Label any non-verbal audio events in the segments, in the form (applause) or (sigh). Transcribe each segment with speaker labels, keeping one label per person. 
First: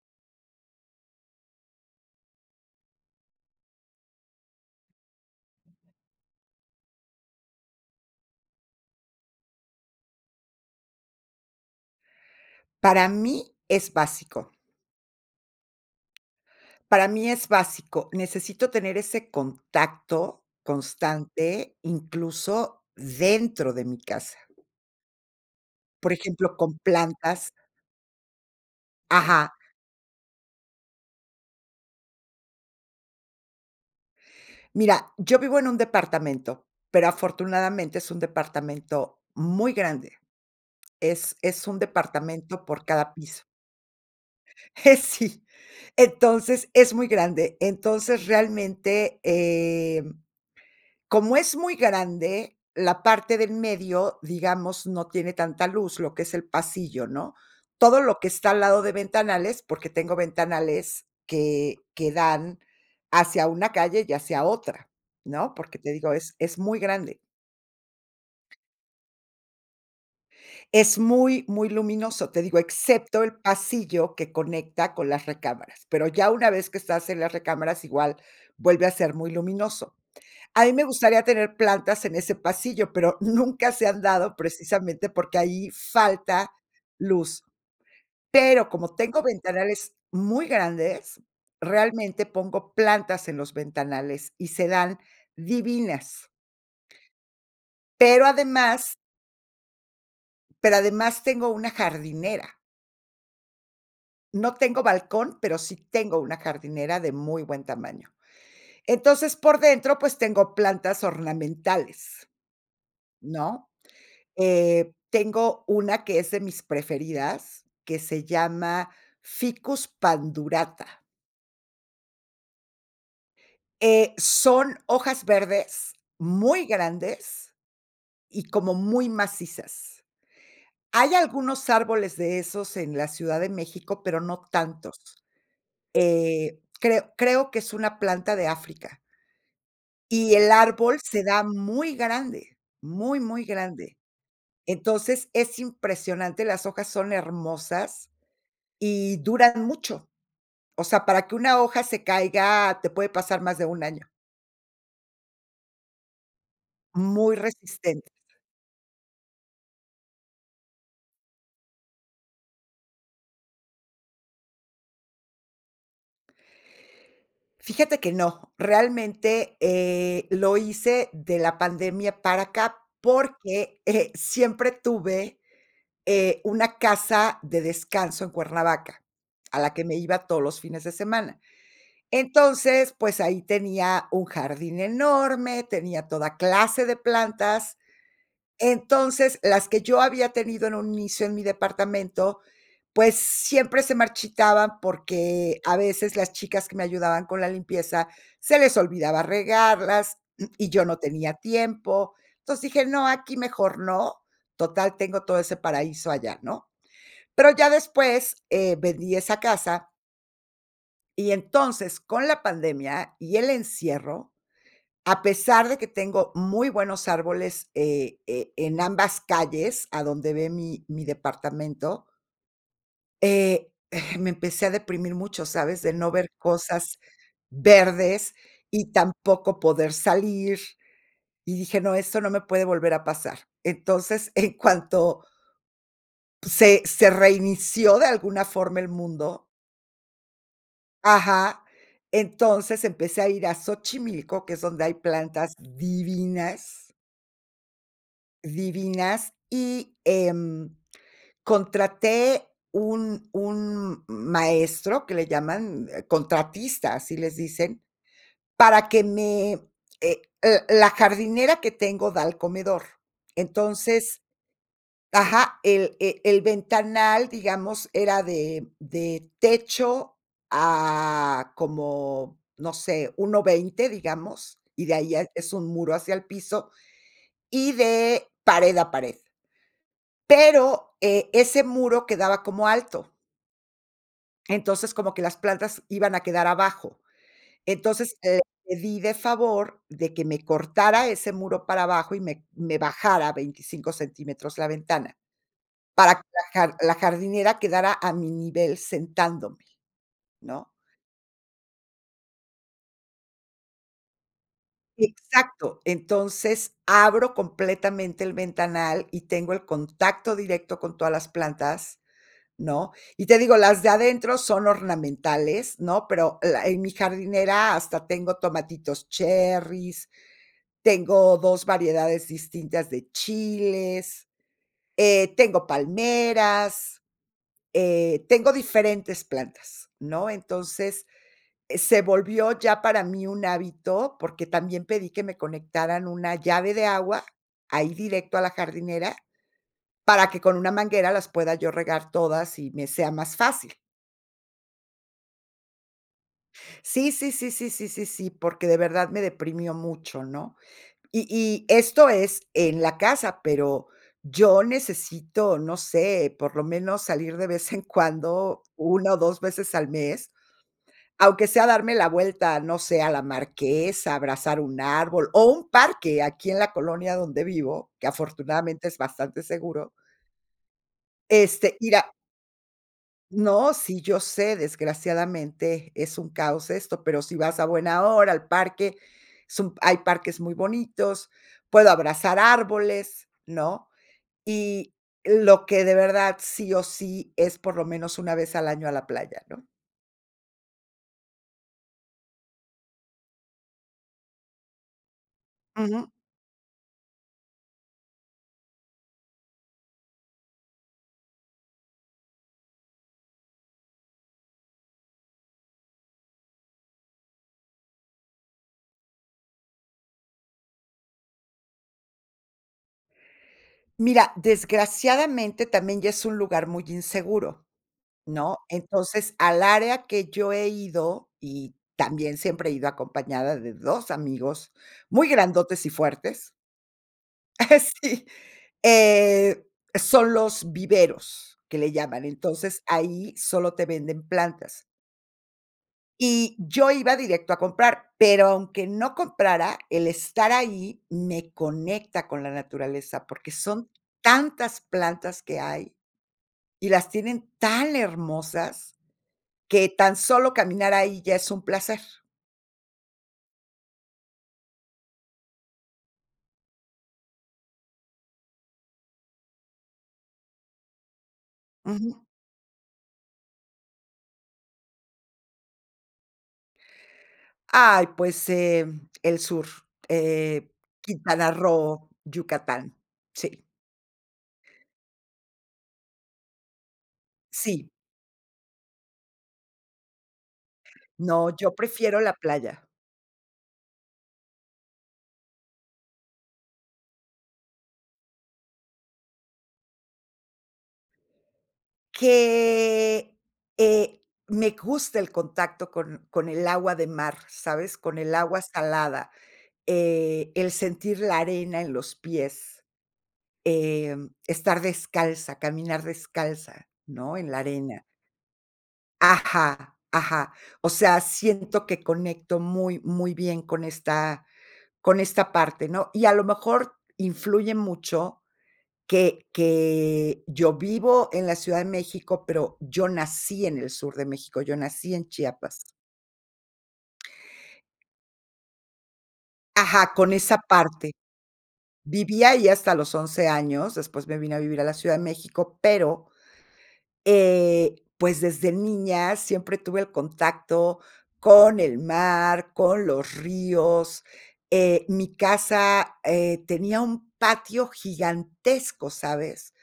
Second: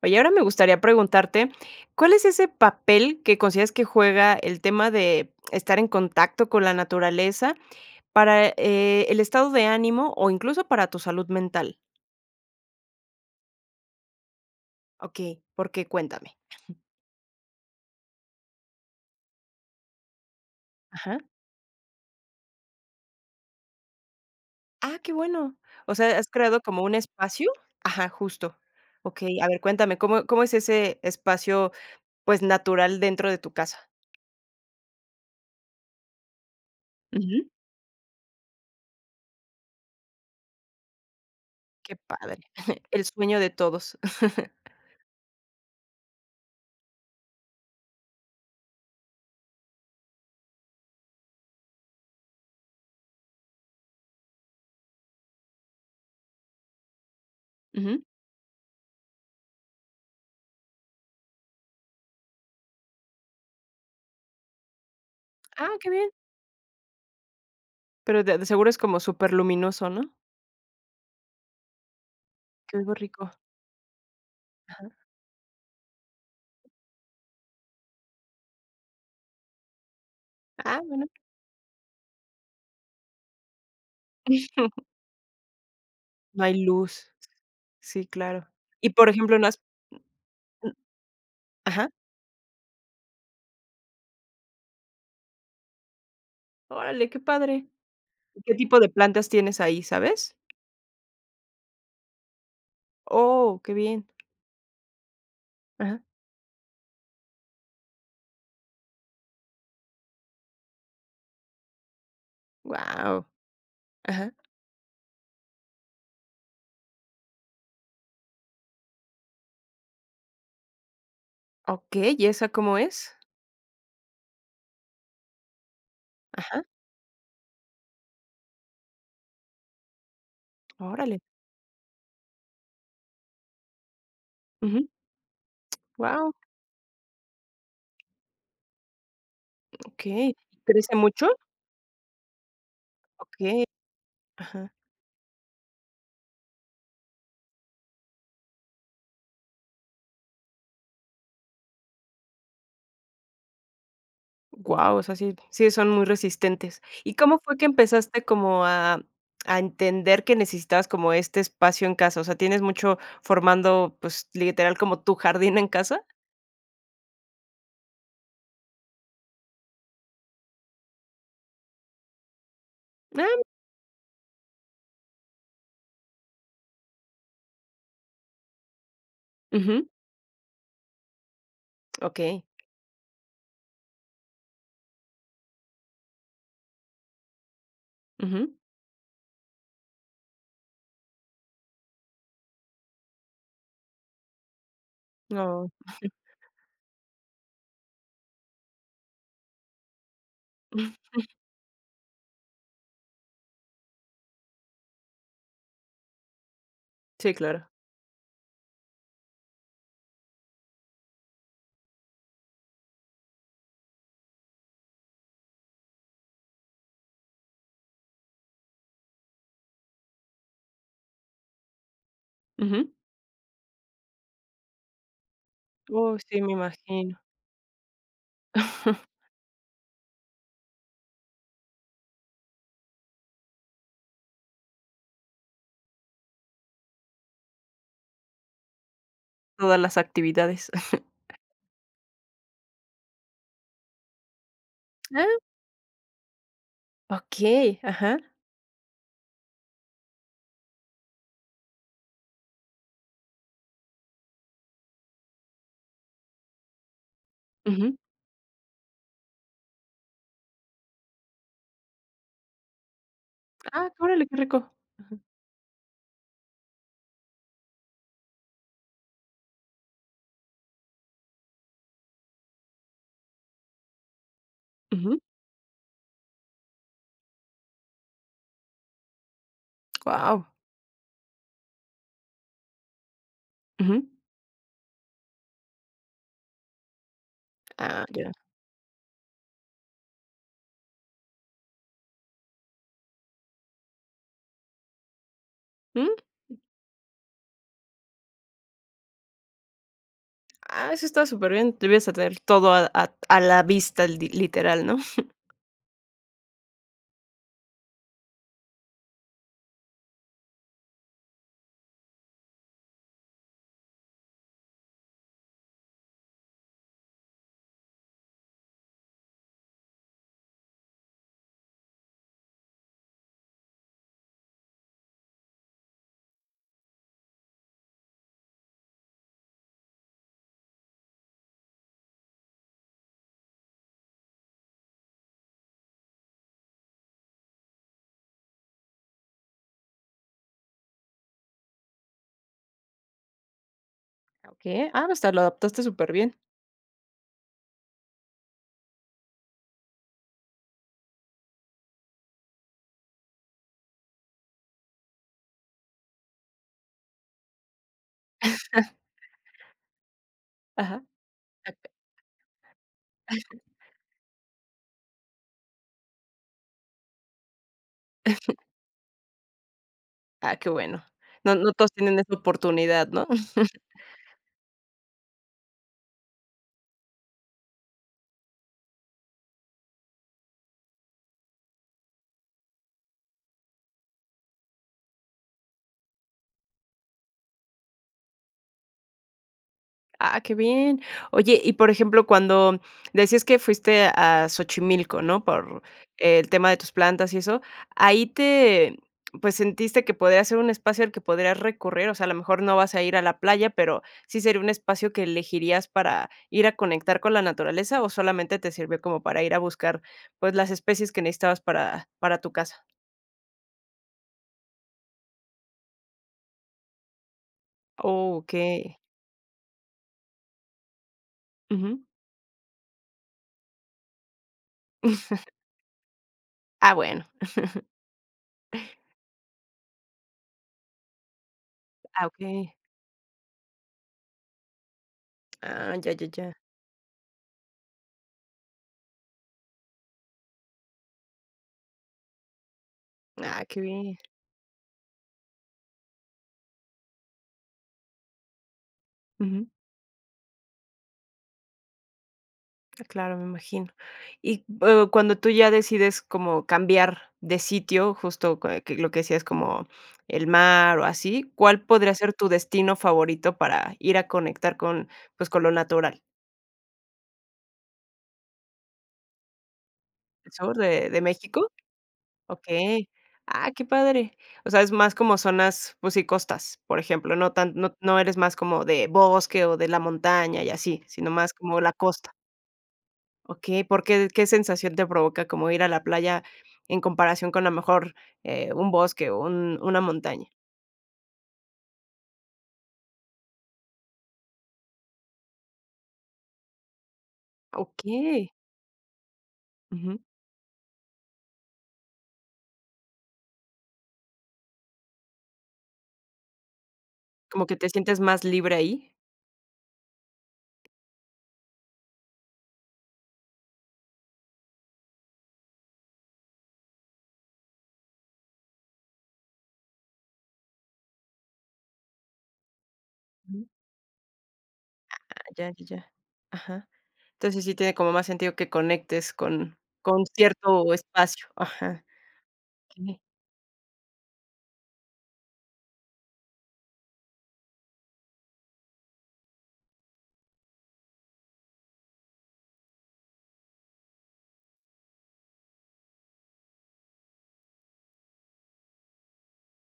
Speaker 1: Oye, ahora me gustaría preguntarte, ¿cuál es ese papel que consideras que juega el tema de estar en contacto con la naturaleza para, eh, el estado de ánimo, o incluso para tu salud mental?
Speaker 2: Para mí es básico.
Speaker 1: Okey, ¿por qué? Cuéntame. (chuckles)
Speaker 2: Para mí es básico, necesito tener ese contacto
Speaker 1: Ajá.
Speaker 2: constante, incluso dentro de mi casa.
Speaker 1: Ah, qué bueno. O
Speaker 2: Por
Speaker 1: sea, has
Speaker 2: ejemplo,
Speaker 1: creado
Speaker 2: con
Speaker 1: como un espacio.
Speaker 2: plantas.
Speaker 1: Ajá, justo. Okey, a
Speaker 2: Ajá.
Speaker 1: ver, cuéntame, ¿cómo cómo es ese espacio, pues, natural dentro de tu casa?
Speaker 2: Mira, yo vivo en un departamento, pero
Speaker 1: Ujú.
Speaker 2: afortunadamente es un departamento muy grande. Es es un
Speaker 1: Qué padre.
Speaker 2: departamento por
Speaker 1: (chuckles) El
Speaker 2: cada
Speaker 1: sueño
Speaker 2: piso.
Speaker 1: de todos. (chuckles)
Speaker 2: Eh, sí. Entonces, es muy grande. Entonces, realmente, eh, como es muy grande la parte de en medio, digamos, no tiene tanta luz, lo que es el pasillo, ¿no?, todo
Speaker 1: Ujú.
Speaker 2: lo que está al lado de ventanales, porque tengo ventanales, que que dan hacia una calle y hacia otra, ¿no?,
Speaker 1: Ah,
Speaker 2: porque,
Speaker 1: qué
Speaker 2: te
Speaker 1: bien.
Speaker 2: digo, es es muy grande.
Speaker 1: Pero de de seguro es como superluminoso, ¿no?
Speaker 2: Es muy, muy luminoso, te digo,
Speaker 1: Que oigo
Speaker 2: excepto
Speaker 1: rico.
Speaker 2: el pasillo que
Speaker 1: Ajá.
Speaker 2: conecta con las recámaras, pero ya una vez que estás en las recámaras, igual vuelve a ser muy luminoso. A mí
Speaker 1: Ah,
Speaker 2: me
Speaker 1: bueno.
Speaker 2: gustaría tener plantas en ese pasillo, pero nunca se han dado
Speaker 1: (chuckles)
Speaker 2: precisamente porque ahí
Speaker 1: No
Speaker 2: falta
Speaker 1: hay luz.
Speaker 2: luz.
Speaker 1: S sí, claro.
Speaker 2: Pero
Speaker 1: Y
Speaker 2: como
Speaker 1: por
Speaker 2: tengo
Speaker 1: ejemplo, no has
Speaker 2: ventanales muy
Speaker 1: mm, mm.
Speaker 2: grandes,
Speaker 1: Ajá.
Speaker 2: realmente pongo plantas en los ventanales y se dan divinas.
Speaker 1: Órale, qué padre.
Speaker 2: Pero
Speaker 1: ¿Y qué tipo de
Speaker 2: además
Speaker 1: plantas tienes ahí, sabes?
Speaker 2: pero además tengo una jardinera.
Speaker 1: Oh, qué bien.
Speaker 2: No tengo balcón, pero sí
Speaker 1: Ajá.
Speaker 2: tengo una jardinera de muy buen tamaño. Entonces, por dentro, pues, tengo plantas ornamentales,
Speaker 1: Guau.
Speaker 2: ¿no?,
Speaker 1: Ajá.
Speaker 2: eh, tengo una que es de mis preferidas, que se llama Ficus Pandurata.
Speaker 1: Okey, ¿y eso cómo es?
Speaker 2: Eh, son hojas verdes,
Speaker 1: Ajá.
Speaker 2: muy grandes, y como muy macizas. Hay
Speaker 1: Órale.
Speaker 2: algunos árboles de esos en la Ciudad de México, pero no
Speaker 1: Uju.
Speaker 2: tantos.
Speaker 1: Guau.
Speaker 2: Eh, creo creo que es una planta de África. Y
Speaker 1: Okey.
Speaker 2: el
Speaker 1: ¿Crece
Speaker 2: árbol, se
Speaker 1: mucho?
Speaker 2: da muy grande. Muy, muy
Speaker 1: Okey.
Speaker 2: grande.
Speaker 1: Ajá.
Speaker 2: Entonces, es impresionante, las hojas son hermosas y duran mucho. O sea, para que una hoja se caiga, te puede pasar más de un año.
Speaker 1: Guau. O sea, sí sí son muy resistentes. ¿Y
Speaker 2: Muy
Speaker 1: cómo fue que
Speaker 2: resistentes.
Speaker 1: empezaste como a a entender, que necesitabas como este espacio en casa? O sea, ¿tienes mucho formando, pues, literal, como tu jardín en casa?
Speaker 2: Fíjate que no. Realmente, eh, lo hice de la pandemia para acá,
Speaker 1: Ah.
Speaker 2: porque eh, siempre tuve eh, una casa de descanso en Cuernavaca, a la
Speaker 1: Uju.
Speaker 2: que me iba todos los fines de semana.
Speaker 1: Okey.
Speaker 2: Entonces, pues ahí tenía un jardín enorme, tenía toda clase de plantas.
Speaker 1: Uju.
Speaker 2: Entonces, las que yo había tenido en un inicio en mi departamento, pues siempre se marchitaban, porque
Speaker 1: Oh.
Speaker 2: a
Speaker 1: (chuckles)
Speaker 2: veces, las chicas que me ayudaban con la limpieza, se les olvidaba regarlas, (clears throat) y yo no
Speaker 1: (chuckles)
Speaker 2: tenía tiempo. Entonces dije: "No, aquí mejor no, total, tengo todo ese paraíso allá", ¿no?
Speaker 1: Sí,
Speaker 2: Pero,
Speaker 1: claro.
Speaker 2: ya después eh, vendí esa casa y entonces, con la pandemia y el encierro, a pesar de que tengo muy buenos árboles, eh, e en ambas calles, a donde ve mi mi departamento.
Speaker 1: Uju.
Speaker 2: Eh me empecé a deprimir mucho, ¿sabes?, de no
Speaker 1: Oh
Speaker 2: ver
Speaker 1: sí, me
Speaker 2: cosas
Speaker 1: imagino.
Speaker 2: verdes, y
Speaker 1: (chuckles)
Speaker 2: tampoco poder salir. Y dije: "No, esto no me puede volver a pasar". Entonces, en cuanto se se reinició de alguna forma el mundo
Speaker 1: Todas las actividades. (chuckles)
Speaker 2: Ajá. Entonces, empecé a ir a Xochimilco, que es donde hay
Speaker 1: Ah.
Speaker 2: plantas divinas
Speaker 1: Okey. Ajá.
Speaker 2: divinas. Y, em, contraté un un maestro, que le llaman contratista, así les dicen,
Speaker 1: Uju.
Speaker 2: para que me, eh l la jardinera que tengo, da al comedor.
Speaker 1: Ah,
Speaker 2: Entonces
Speaker 1: órale que rico. Ujú.
Speaker 2: Ajá. El e el ventanal, digamos, era de de techo a como, no sé, 1,20 digamos. Y de ahí
Speaker 1: Uju.
Speaker 2: ya es un muro hacia el piso, y de pared a pared.
Speaker 1: Wao.
Speaker 2: Pero, eh, ese muro quedaba como alto.
Speaker 1: Ujú.
Speaker 2: Entonces, como que las plantas iban a quedar abajo,
Speaker 1: Ah,
Speaker 2: entonces,
Speaker 1: ya.
Speaker 2: le pedí de favor de que me cortara ese muro para abajo y me me bajara 25 centímetros la ventana, para
Speaker 1: Jum.
Speaker 2: que la jar la jardinera quedara a mi nivel sentándome, ¿no?
Speaker 1: Ah, eso está súper bien, te vienes a traer todo a ad a la vista eldi literal, ¿no? (chuckles)
Speaker 2: Exacto, entonces, abro completamente el ventanal y tengo el contacto directo con todas las plantas, ¿no?, y te digo, las de adentro son ornamentales, ¿no?, pero la en mi jardinera hasta tengo tomatitos cherris, tengo 2 variedades distintas de chiles, eh, tengo palmeras, eh, tengo diferentes plantas, ¿no?, entonces, se volvió ya para mí un hábito, porque también pedí que me conectaran una llave de agua, ahí directo a la jardinera, para que con una manguera las pueda yo regar todas y me sea más fácil.
Speaker 1: Ah, okey, ah, hasta, lo adaptaste súper bien.
Speaker 2: Sí, sí, sí, sí, sí, sí, sí, porque de verdad me deprimió mucho, ¿no?, y y esto es en la casa, pero yo necesito, no sé, por lo menos salir de vez en cuando,
Speaker 1: (chuckles)
Speaker 2: 1 o 2 veces al mes,
Speaker 1: Ajá.
Speaker 2: aunque sea darme la vuelta, no sé, a la marquesa, abrazar un árbol, o un parque aquí en la colonia donde vivo, que
Speaker 1: (chuckles)
Speaker 2: afortunadamente es bastante seguro.
Speaker 1: Ah, qué bueno, no no
Speaker 2: Este,
Speaker 1: todos
Speaker 2: mira
Speaker 1: tienen esta oportunidad, ¿no?
Speaker 2: No,
Speaker 1: (chuckles)
Speaker 2: sí, yo sé, desgraciadamente es un caos esto, pero si vas a buena hora, al parque, es un hay parques muy bonitos, puedo abrazar árboles, ¿no?, y lo que de verdad sí o sí es por lo menos una vez al año a la playa, ¿no?
Speaker 1: Ah, qué bien. Oye, y por ejemplo, cuando decías que fuiste a Xochimilco, ¿no?, por
Speaker 2: Ujú.
Speaker 1: el tema de tus plantas y eso, ahí te pues, ¿sentiste que podría ser un espacio al que podrías recurrir, o sea, a lo mejor no vas a ir a la playa, pero, sí sería un espacio que elegirías para ir a conectar con la naturaleza, ¿o solamente te sirvió como para ir a buscar, pues, las especies que necesitabas para para tu casa?
Speaker 2: Mira, desgraciadamente también ya es un lugar muy inseguro,
Speaker 1: Oh,
Speaker 2: ¿no?,
Speaker 1: okey.
Speaker 2: entonces, al área que yo he ido, y
Speaker 1: Ujú.
Speaker 2: también siempre he ido acompañada de 2 amigos muy
Speaker 1: (chuckles)
Speaker 2: grandotes y fuertes.
Speaker 1: Ah, bueno.
Speaker 2: (chuckles)
Speaker 1: (chuckles)
Speaker 2: Sí, eh, son los viveros que le llaman,
Speaker 1: Ah, okey.
Speaker 2: entonces ahí solo te venden plantas.
Speaker 1: Ah. Ya, ya, ya.
Speaker 2: Y yo iba directo a comprar, pero aunque no comprara, el estar ahí me conecta con la naturaleza, porque
Speaker 1: Ah. Qué
Speaker 2: son
Speaker 1: bien.
Speaker 2: tantas plantas que hay, y las tienen tan hermosas
Speaker 1: Ujú.
Speaker 2: que tan solo caminar ahí ya es un placer.
Speaker 1: Ah, claro, me imagino. Y o cuando tú ya decides como cambiar de sitio, justo que que lo que decías como el mar o así, ¿cuál podría
Speaker 2: Ujú.
Speaker 1: ser tu destino favorito para ir a conectar con, pues, con lo natural?
Speaker 2: Ay, pues, em, el sur,
Speaker 1: ¿El
Speaker 2: eh,
Speaker 1: sur de de
Speaker 2: Quintana
Speaker 1: México?
Speaker 2: Roo, Yucatán.
Speaker 1: Okey.
Speaker 2: Sí.
Speaker 1: Ah, qué padre. O sea, es más como zonas, pues sí, costas, por ejemplo. No tan
Speaker 2: Sí.
Speaker 1: no no eres más como de bosque, o de la montaña y así, sino
Speaker 2: No,
Speaker 1: más
Speaker 2: yo
Speaker 1: como la
Speaker 2: prefiero
Speaker 1: costa.
Speaker 2: la playa.
Speaker 1: Okey, ¿porque, qué sensación te provoca como ir a la playa en comparación con a mejor, eh, un bosque o un una montaña?
Speaker 2: Que, eh, me gusta el contacto con con el agua de mar, ¿sabes?, con el
Speaker 1: Okey.
Speaker 2: agua salada,
Speaker 1: Ujú.
Speaker 2: eh, el sentir la arena en los pies. Em, estar descalza, caminar descalza, ¿no?, en la
Speaker 1: ¿Como que te
Speaker 2: arena.
Speaker 1: sientes más libre ahí?
Speaker 2: Ajá, ajá. O sea, siento que conecto muy, muy bien con esta con esta parte, ¿no?, y a lo mejor influye mucho que que yo vivo en la Ciudad de México, pero yo nací en el sur de México, yo nací
Speaker 1: Ah,
Speaker 2: en
Speaker 1: ya,
Speaker 2: Chiapas.
Speaker 1: ya, ya. Ajá. Entonces, sí tiene como más sentido que conectes con
Speaker 2: Ajá,
Speaker 1: con
Speaker 2: con esa
Speaker 1: cierto
Speaker 2: parte.
Speaker 1: espacio, ajá.
Speaker 2: Viví ahí hasta los
Speaker 1: Okey.
Speaker 2: 11 años, después me vine a vivir a la Ciudad de México, pero, eh, pues, desde niña siempre tuve el contacto con el mar, con los ríos. Eh, mi casa, eh, tenía un patio gigantesco, ¿sabes?,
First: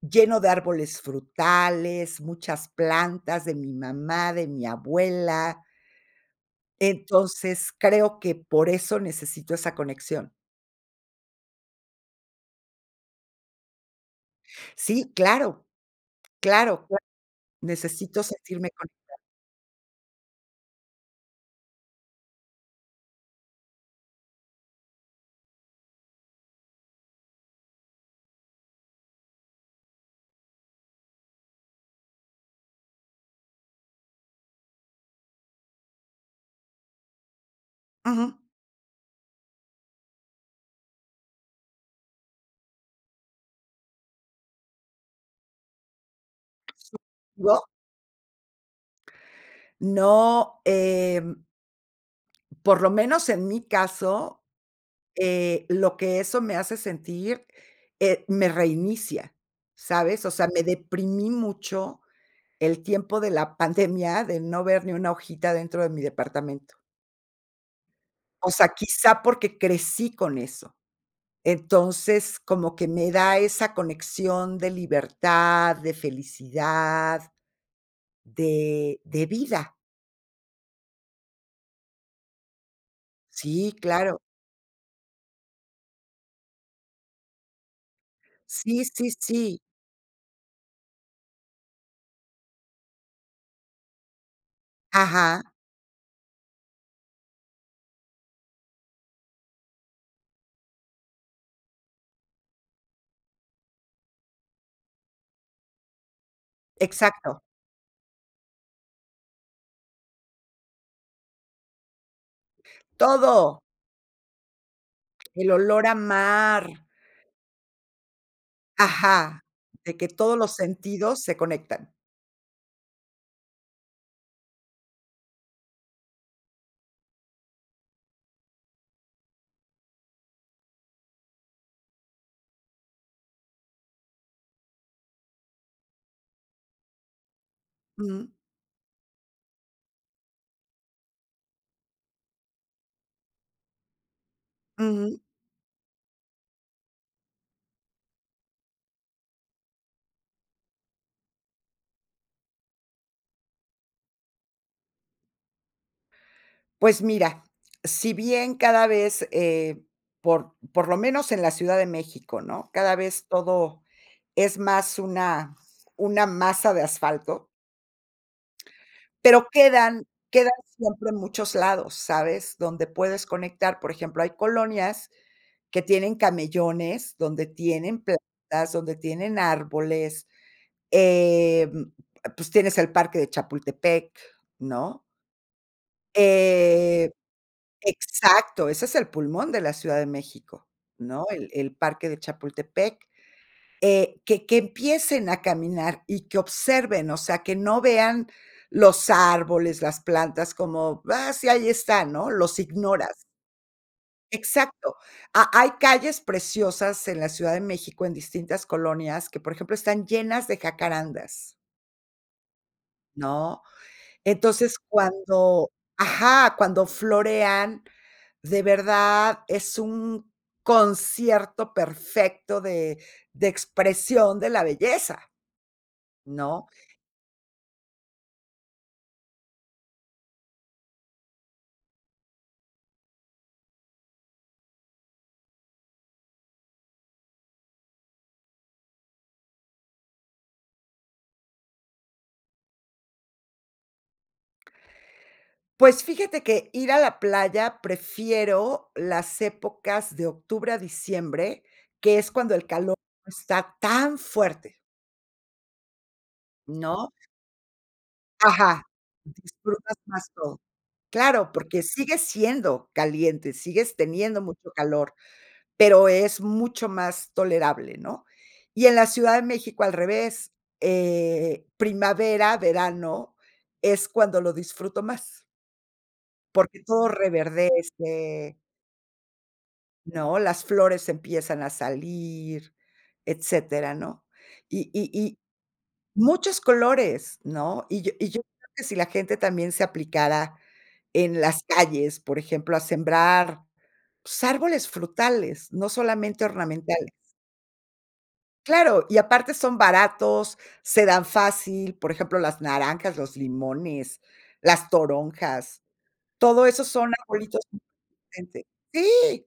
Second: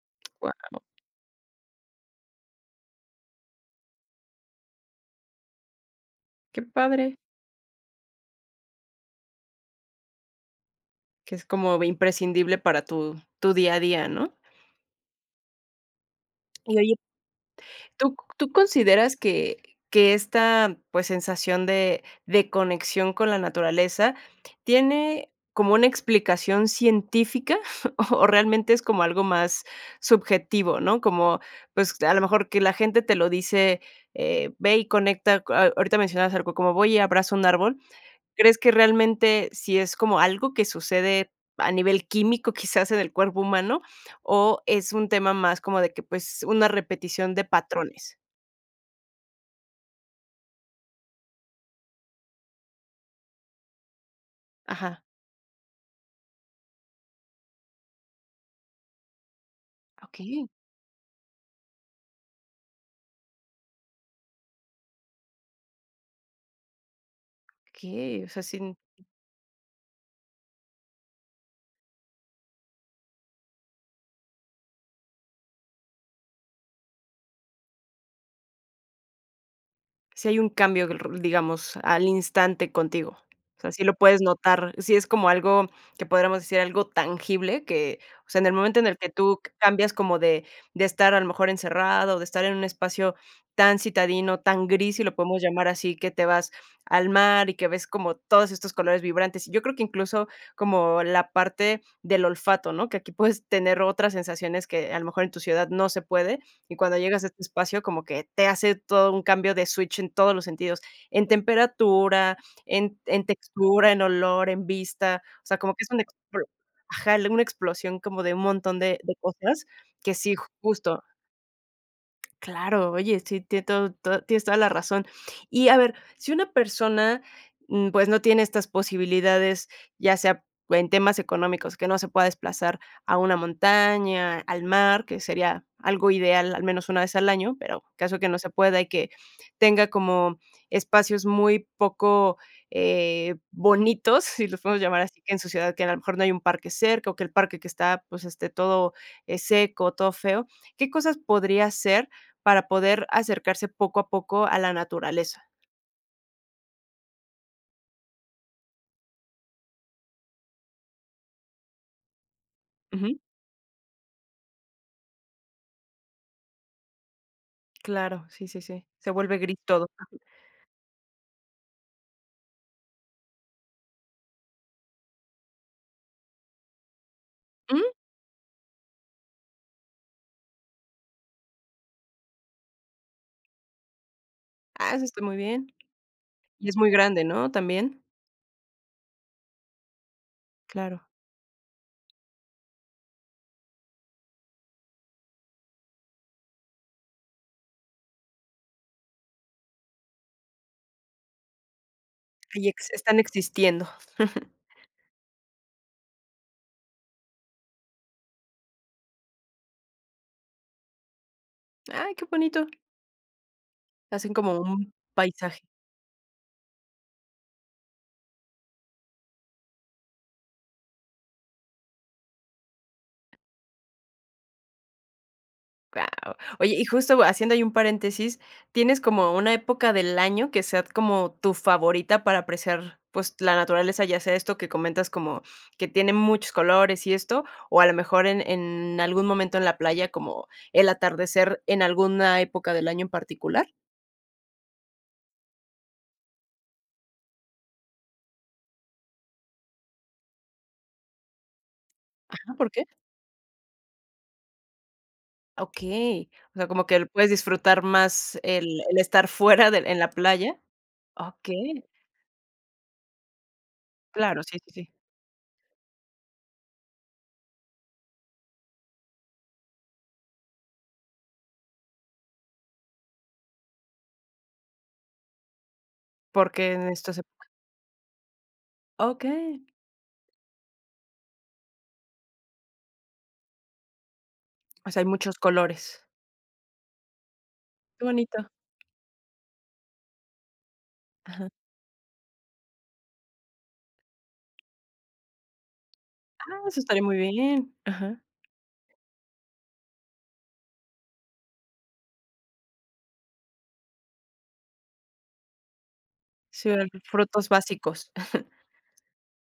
Speaker 2: lleno de
Speaker 1: Guau.
Speaker 2: árboles frutales, muchas plantas de mi mamá, de mi abuela
Speaker 1: Qué padre.
Speaker 2: entonces, creo que por eso necesito esa conexión.
Speaker 1: Que es como vi Imprescindible para tu tu día a día, ¿no?
Speaker 2: Sí, claro.
Speaker 1: Y,
Speaker 2: Claro.
Speaker 1: oye, ¿tú
Speaker 2: Necesito
Speaker 1: tú
Speaker 2: sentirme conectada.
Speaker 1: consideras que que esta, pues, sensación de de conexión con la naturaleza, ¿tiene como una explicación científica? (chuckles) O realmente, ¿es como algo más subjetivo?, ¿no?, como, pues, a lo mejor que la gente te lo dice, eh, "Ve y conecta co". A ahorita mencionabas algo como: "Voy y abrazo un árbol".
Speaker 2: Ujú.
Speaker 1: ¿Crees que realmente, sí es como algo que sucede a nivel químico, quizás en el cuerpo humano? ¿O es un tema más, como de que pues, una repetición de
Speaker 2: (unintelligible)
Speaker 1: patrones?
Speaker 2: No, em, por lo menos en mí caso,
Speaker 1: Ajá.
Speaker 2: eh, lo que eso me hace sentir, eh, me reinicia, ¿sabes?, o
Speaker 1: Okey.
Speaker 2: sea, me deprimí mucho, el tiempo de la pandemia, de no ver ni una hojita dentro de mi departamento.
Speaker 1: Okey, o sea,
Speaker 2: O sea,
Speaker 1: sin
Speaker 2: quizá porque crecí con eso. Entonces, como que me da esa conexión de libertad, de felicidad, de de vida.
Speaker 1: Sí hay un cambio, r digamos, al instante contigo, o sea,
Speaker 2: Sí,
Speaker 1: sí lo
Speaker 2: claro.
Speaker 1: puedes notar, sí es como algo que podríamos decir algo tangible que, o sea, en el momento
Speaker 2: Sí,
Speaker 1: en el que
Speaker 2: sí,
Speaker 1: tú
Speaker 2: sí.
Speaker 1: cambias como de de estar a lo mejor encerrada, de estar en un espacio tan citadino, tan gris, si lo podemos
Speaker 2: Ajá.
Speaker 1: llamar así, que te vas al mar y que ves como todos estos colores vibrantes, y yo creo que incluso como la parte del olfato, ¿no?, que aquí puedes tener otras sensaciones que a lo mejor en tu ciudad no se puede, y cuando llegas a
Speaker 2: Exacto.
Speaker 1: este espacio como que te hace todo un cambio de switch en todos los sentidos, en temperatura, en en
Speaker 2: Todo.
Speaker 1: textura, en olor, en vista. O
Speaker 2: El
Speaker 1: sea, como que
Speaker 2: olor
Speaker 1: es
Speaker 2: a
Speaker 1: una explo
Speaker 2: mar.
Speaker 1: Ajá, una explosión como de un montón de de
Speaker 2: Ajá,
Speaker 1: cosas,
Speaker 2: de que
Speaker 1: que sí
Speaker 2: todos los
Speaker 1: Justo.
Speaker 2: sentidos se conectan.
Speaker 1: Claro, oye, sí, tiene todo todo tienes toda la razón. Y a ver, si una persona, mm, pues, no tiene estas posibilidades, ya sea en temas económicos, que no se pueda desplazar a una montaña, al mar, que sería algo ideal al menos una vez al año, pero caso que
Speaker 2: Mm.
Speaker 1: no se pueda y que tenga como espacios muy poco eh, bonitos, si los podemos llamar
Speaker 2: Ujú.
Speaker 1: así, que en su ciudad, que a lo mejor no hay un parque cerca, o que el parque que está, pues, este, todo eh, seco, todo feo. ¿Qué cosas podría hacer para poder acercarse poco a poco a la naturaleza?
Speaker 2: Pues mira, si bien cada vez eh, por por lo menos en la Ciudad de México, ¿no?, cada
Speaker 1: Ujú.
Speaker 2: vez todo es más una una masa de asfalto
Speaker 1: Claro, sí, sí, sí. Se vuelve
Speaker 2: pero
Speaker 1: gris todo.
Speaker 2: quedan quedan siempre muchos lados, ¿sabes?, donde puedes conectar, por ejemplo, hay colonias que tienen camellones, donde
Speaker 1: Ujú.
Speaker 2: tienen plantas, donde tienen árboles, em, pues tienes el parque de Chapultepec,
Speaker 1: Ah,
Speaker 2: ¿no?
Speaker 1: eso está muy bien. Y es muy
Speaker 2: Eh,
Speaker 1: grande, ¿no?, también.
Speaker 2: exacto, ese es el pulmón de la Ciudad de México,
Speaker 1: Claro.
Speaker 2: ¿no?, el el parque de Chapultepec, eh, que que empiecen a caminar, y que observen, o sea, que no vean los árboles, las plantas, como: "Ah, sí, ahí están", ¿no? Los
Speaker 1: Y ex están
Speaker 2: ignoras.
Speaker 1: existiendo. (chuckles)
Speaker 2: Exacto. Ha hay calles preciosas en la Ciudad de México, en distintas colonias, que, por ejemplo, están llenas de jacarandas
Speaker 1: Ay, qué bonito.
Speaker 2: ¿no?
Speaker 1: Hacen como
Speaker 2: Entonces,
Speaker 1: un paisaje.
Speaker 2: cuando Ajá, cuando florean, de verdad es un concierto perfecto de de expresión de la belleza,
Speaker 1: Wao.
Speaker 2: ¿no?
Speaker 1: Oye y justo haciendo ahí un paréntesis, ¿tienes como una época del año que sea como tu favorita para apreciar, pues, la naturaleza?, ya sea esto que comentas como que tiene muchos colores y esto, ¿o a lo mejor en en algún momento en la playa, como el atardecer en alguna época del año en particular?
Speaker 2: Pues fíjate que ir a la playa prefiero las épocas de octubre a diciembre, que es
Speaker 1: Ajá,
Speaker 2: cuando el
Speaker 1: ¿por qué?
Speaker 2: calor no está tan fuerte.
Speaker 1: Okey, o sea, como que lo
Speaker 2: ¿No?
Speaker 1: puedes disfrutar más el
Speaker 2: Ajá.
Speaker 1: el estar fuera de
Speaker 2: Disfrutas
Speaker 1: en la
Speaker 2: más
Speaker 1: playa,
Speaker 2: todo. Claro, porque
Speaker 1: okey.
Speaker 2: sigue siendo caliente. Sigues teniendo
Speaker 1: Claro, sí, sí,
Speaker 2: mucho
Speaker 1: sí.
Speaker 2: calor, pero es mucho más tolerable, ¿no? Y en la Ciudad de México al revés, eh, primavera, verano, es cuando lo disfruto más.
Speaker 1: Porque
Speaker 2: Porque
Speaker 1: en
Speaker 2: todo
Speaker 1: esto se
Speaker 2: reverdece
Speaker 1: Okey.
Speaker 2: ¿no? las flores empiezan a salir, etcétera, ¿no? Y
Speaker 1: O sea hay
Speaker 2: y
Speaker 1: muchos
Speaker 2: y
Speaker 1: colores.
Speaker 2: muchos colores, ¿no? Y
Speaker 1: Qué
Speaker 2: yo y yo
Speaker 1: bonito.
Speaker 2: creo que si la gente también se aplicara en
Speaker 1: Ajá.
Speaker 2: las calles, por ejemplo, a sembrar, pues árboles frutales, no solamente
Speaker 1: Ah, eso estaría
Speaker 2: ornamentales.
Speaker 1: muy bien, ajá.
Speaker 2: Claro, y aparte son baratos, se dan fácil. Por ejemplo, las naranjas, los limones, las toronjas, todo
Speaker 1: Sí,
Speaker 2: eso son
Speaker 1: frutos
Speaker 2: arbolitos.
Speaker 1: básicos.
Speaker 2: (unintelligible) Sí.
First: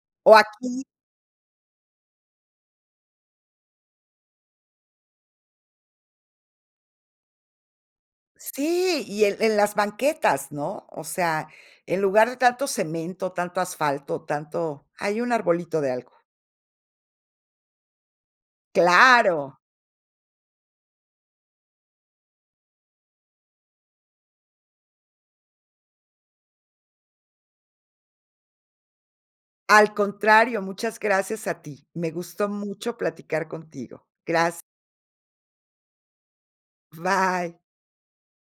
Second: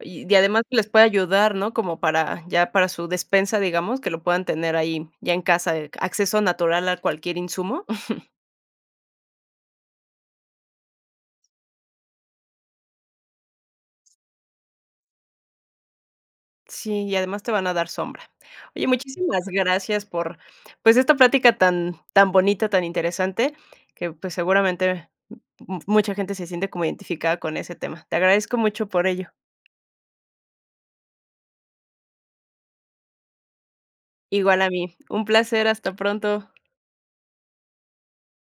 Speaker 1: Y y
Speaker 2: O
Speaker 1: de además que
Speaker 2: aquí.
Speaker 1: les puede ayudar, ¿no? como para ya para su despensa, digamos, que lo puedan tener ahí, ya en casa, de que, ¿acceso natural a cualquier insumo? (chuckles)
Speaker 2: Sí, y en en las banquetas, ¿no? O sea, en lugar de tanto cemento, tanto asfalto, tanto ahí un arbolito de algo.
Speaker 1: Sí, y además te van a dar sombra. Oye, muchísimas
Speaker 2: Claro.
Speaker 1: gracias por, pues, esta plática tan tan bonita, tan interesante, que, pues, seguramente mucha gente se siente como identificada con ese tema. Te agradezco mucho por ello.
Speaker 2: Al contrario, muchas gracias a ti. Me gustó mucho platicar contigo,
Speaker 1: Igual
Speaker 2: gracias.
Speaker 1: a mí. Un placer, hasta pronto.
Speaker 2: Bye.